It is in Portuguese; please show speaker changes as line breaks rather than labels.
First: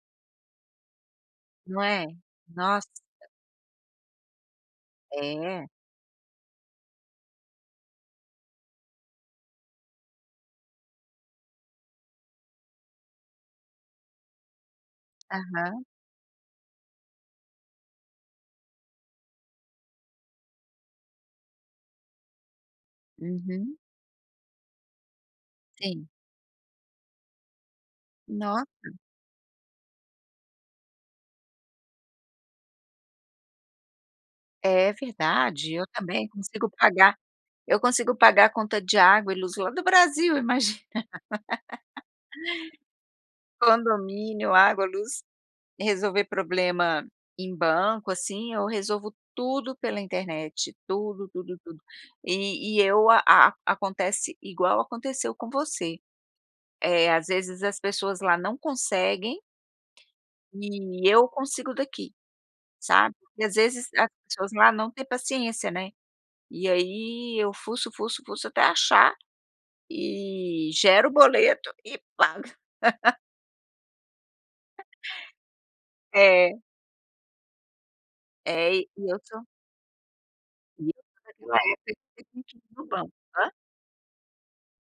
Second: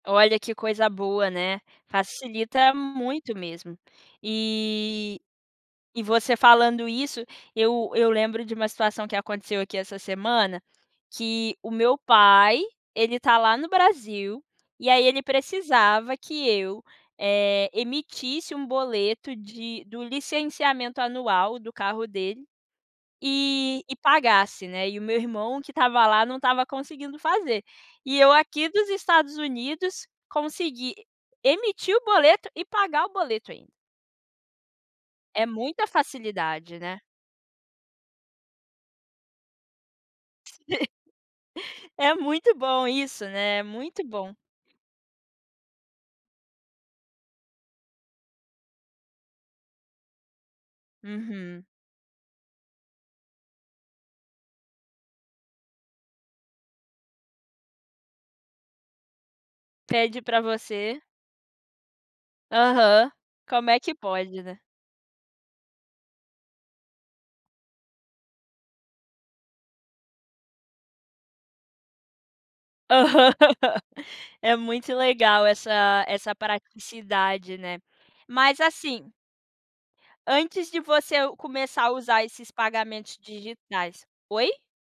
Olha que coisa boa, né,
Não é,
facilita
nossa.
muito mesmo. E
É.
e você falando isso, eu eu lembro de uma situação que aconteceu aqui essa semana, que o meu pai, ele tá lá no Brasil, e aí ele
Aham.
precisava que eu, eh, emitisse um boleto de do licenciamento anual do carro dele,
Uhum.
e e pagasse, né, e o meu irmão que estava
Sim.
lá não estava conseguindo fazer. E eu aqui dos
Nossa.
Estados Unidos consegui emitir o boleto e pagar o boleto ainda.
É
É
verdade,
muita
eu também consigo
facilidade, né?
pagar, eu consigo pagar conta de água e luz lá do Brasil imagina.
Sim. É muito bom isso, né, é muito bom.
Condomínio, água, luz, resolver problema em banco, assim, eu resolvo tudo pela internet tudo, tudo,
Uhum.
tudo, e e eu a acontece igual aconteceu com você, eh, às vezes as pessoas lá não conseguem
Pede pra você.
e eu consigo daqui,
Aham,
sabe? E às
como é
vezes
que
as
pode,
pessoas
né?
lá não têm paciência, né. E aí eu fuço, fuço, fuço até achar, e gero o boleto e pago.
Aham, é muito legal essa essa
É.
praticidade, né, mas
É e e
assim
eu sou
antes de você começar a usar esses
[unintelligible] Do banco,
pagamentos
hã?
digitais oi?